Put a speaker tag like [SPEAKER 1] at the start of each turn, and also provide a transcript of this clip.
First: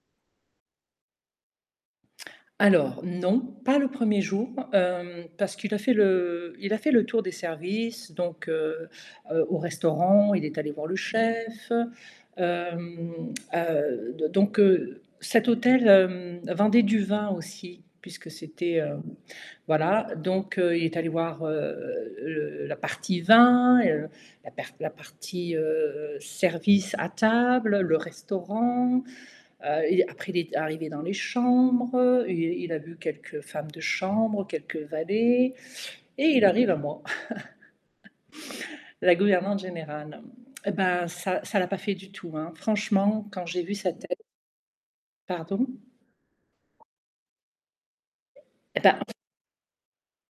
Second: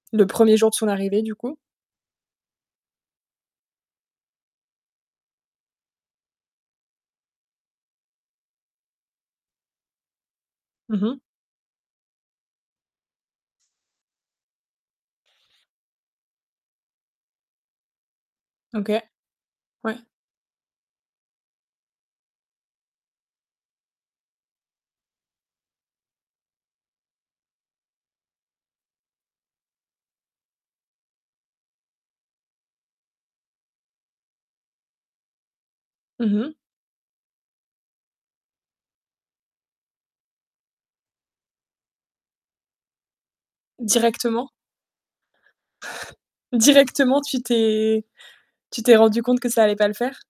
[SPEAKER 1] Le 1er jour de son arrivée, du coup.
[SPEAKER 2] Alors non, pas le 1er jour, hem, parce qu'il a fait le il a fait le tour des services, donc heu, au restaurant, il est allé voir le
[SPEAKER 1] Mmh mh.
[SPEAKER 2] chef. Hem, heu, donc heu, cet hôtel, hem, vendait du vin aussi puisque c'était
[SPEAKER 1] OK,
[SPEAKER 2] heu,
[SPEAKER 1] ouais.
[SPEAKER 2] voilà, donc heu, il est allé voir, heu, le la partie vin et heu, la perte la partie, heu, service à table, le restaurant, heu, il, après, il est arrivé dans les chambres, heu, il il a vu quelques femmes de chambre, quelques valets et
[SPEAKER 1] Mmh
[SPEAKER 2] il
[SPEAKER 1] mh.
[SPEAKER 2] arrive à moi La gouvernante générale. Et ben ça ça l'a pas fait du tout hein. Franchement, quand j'ai vu sa tê
[SPEAKER 1] Directement?
[SPEAKER 2] Pardon?
[SPEAKER 1] Directement, tu t'es
[SPEAKER 2] Et
[SPEAKER 1] tu t'es
[SPEAKER 2] pas
[SPEAKER 1] rendu compte que ça allait pas le faire?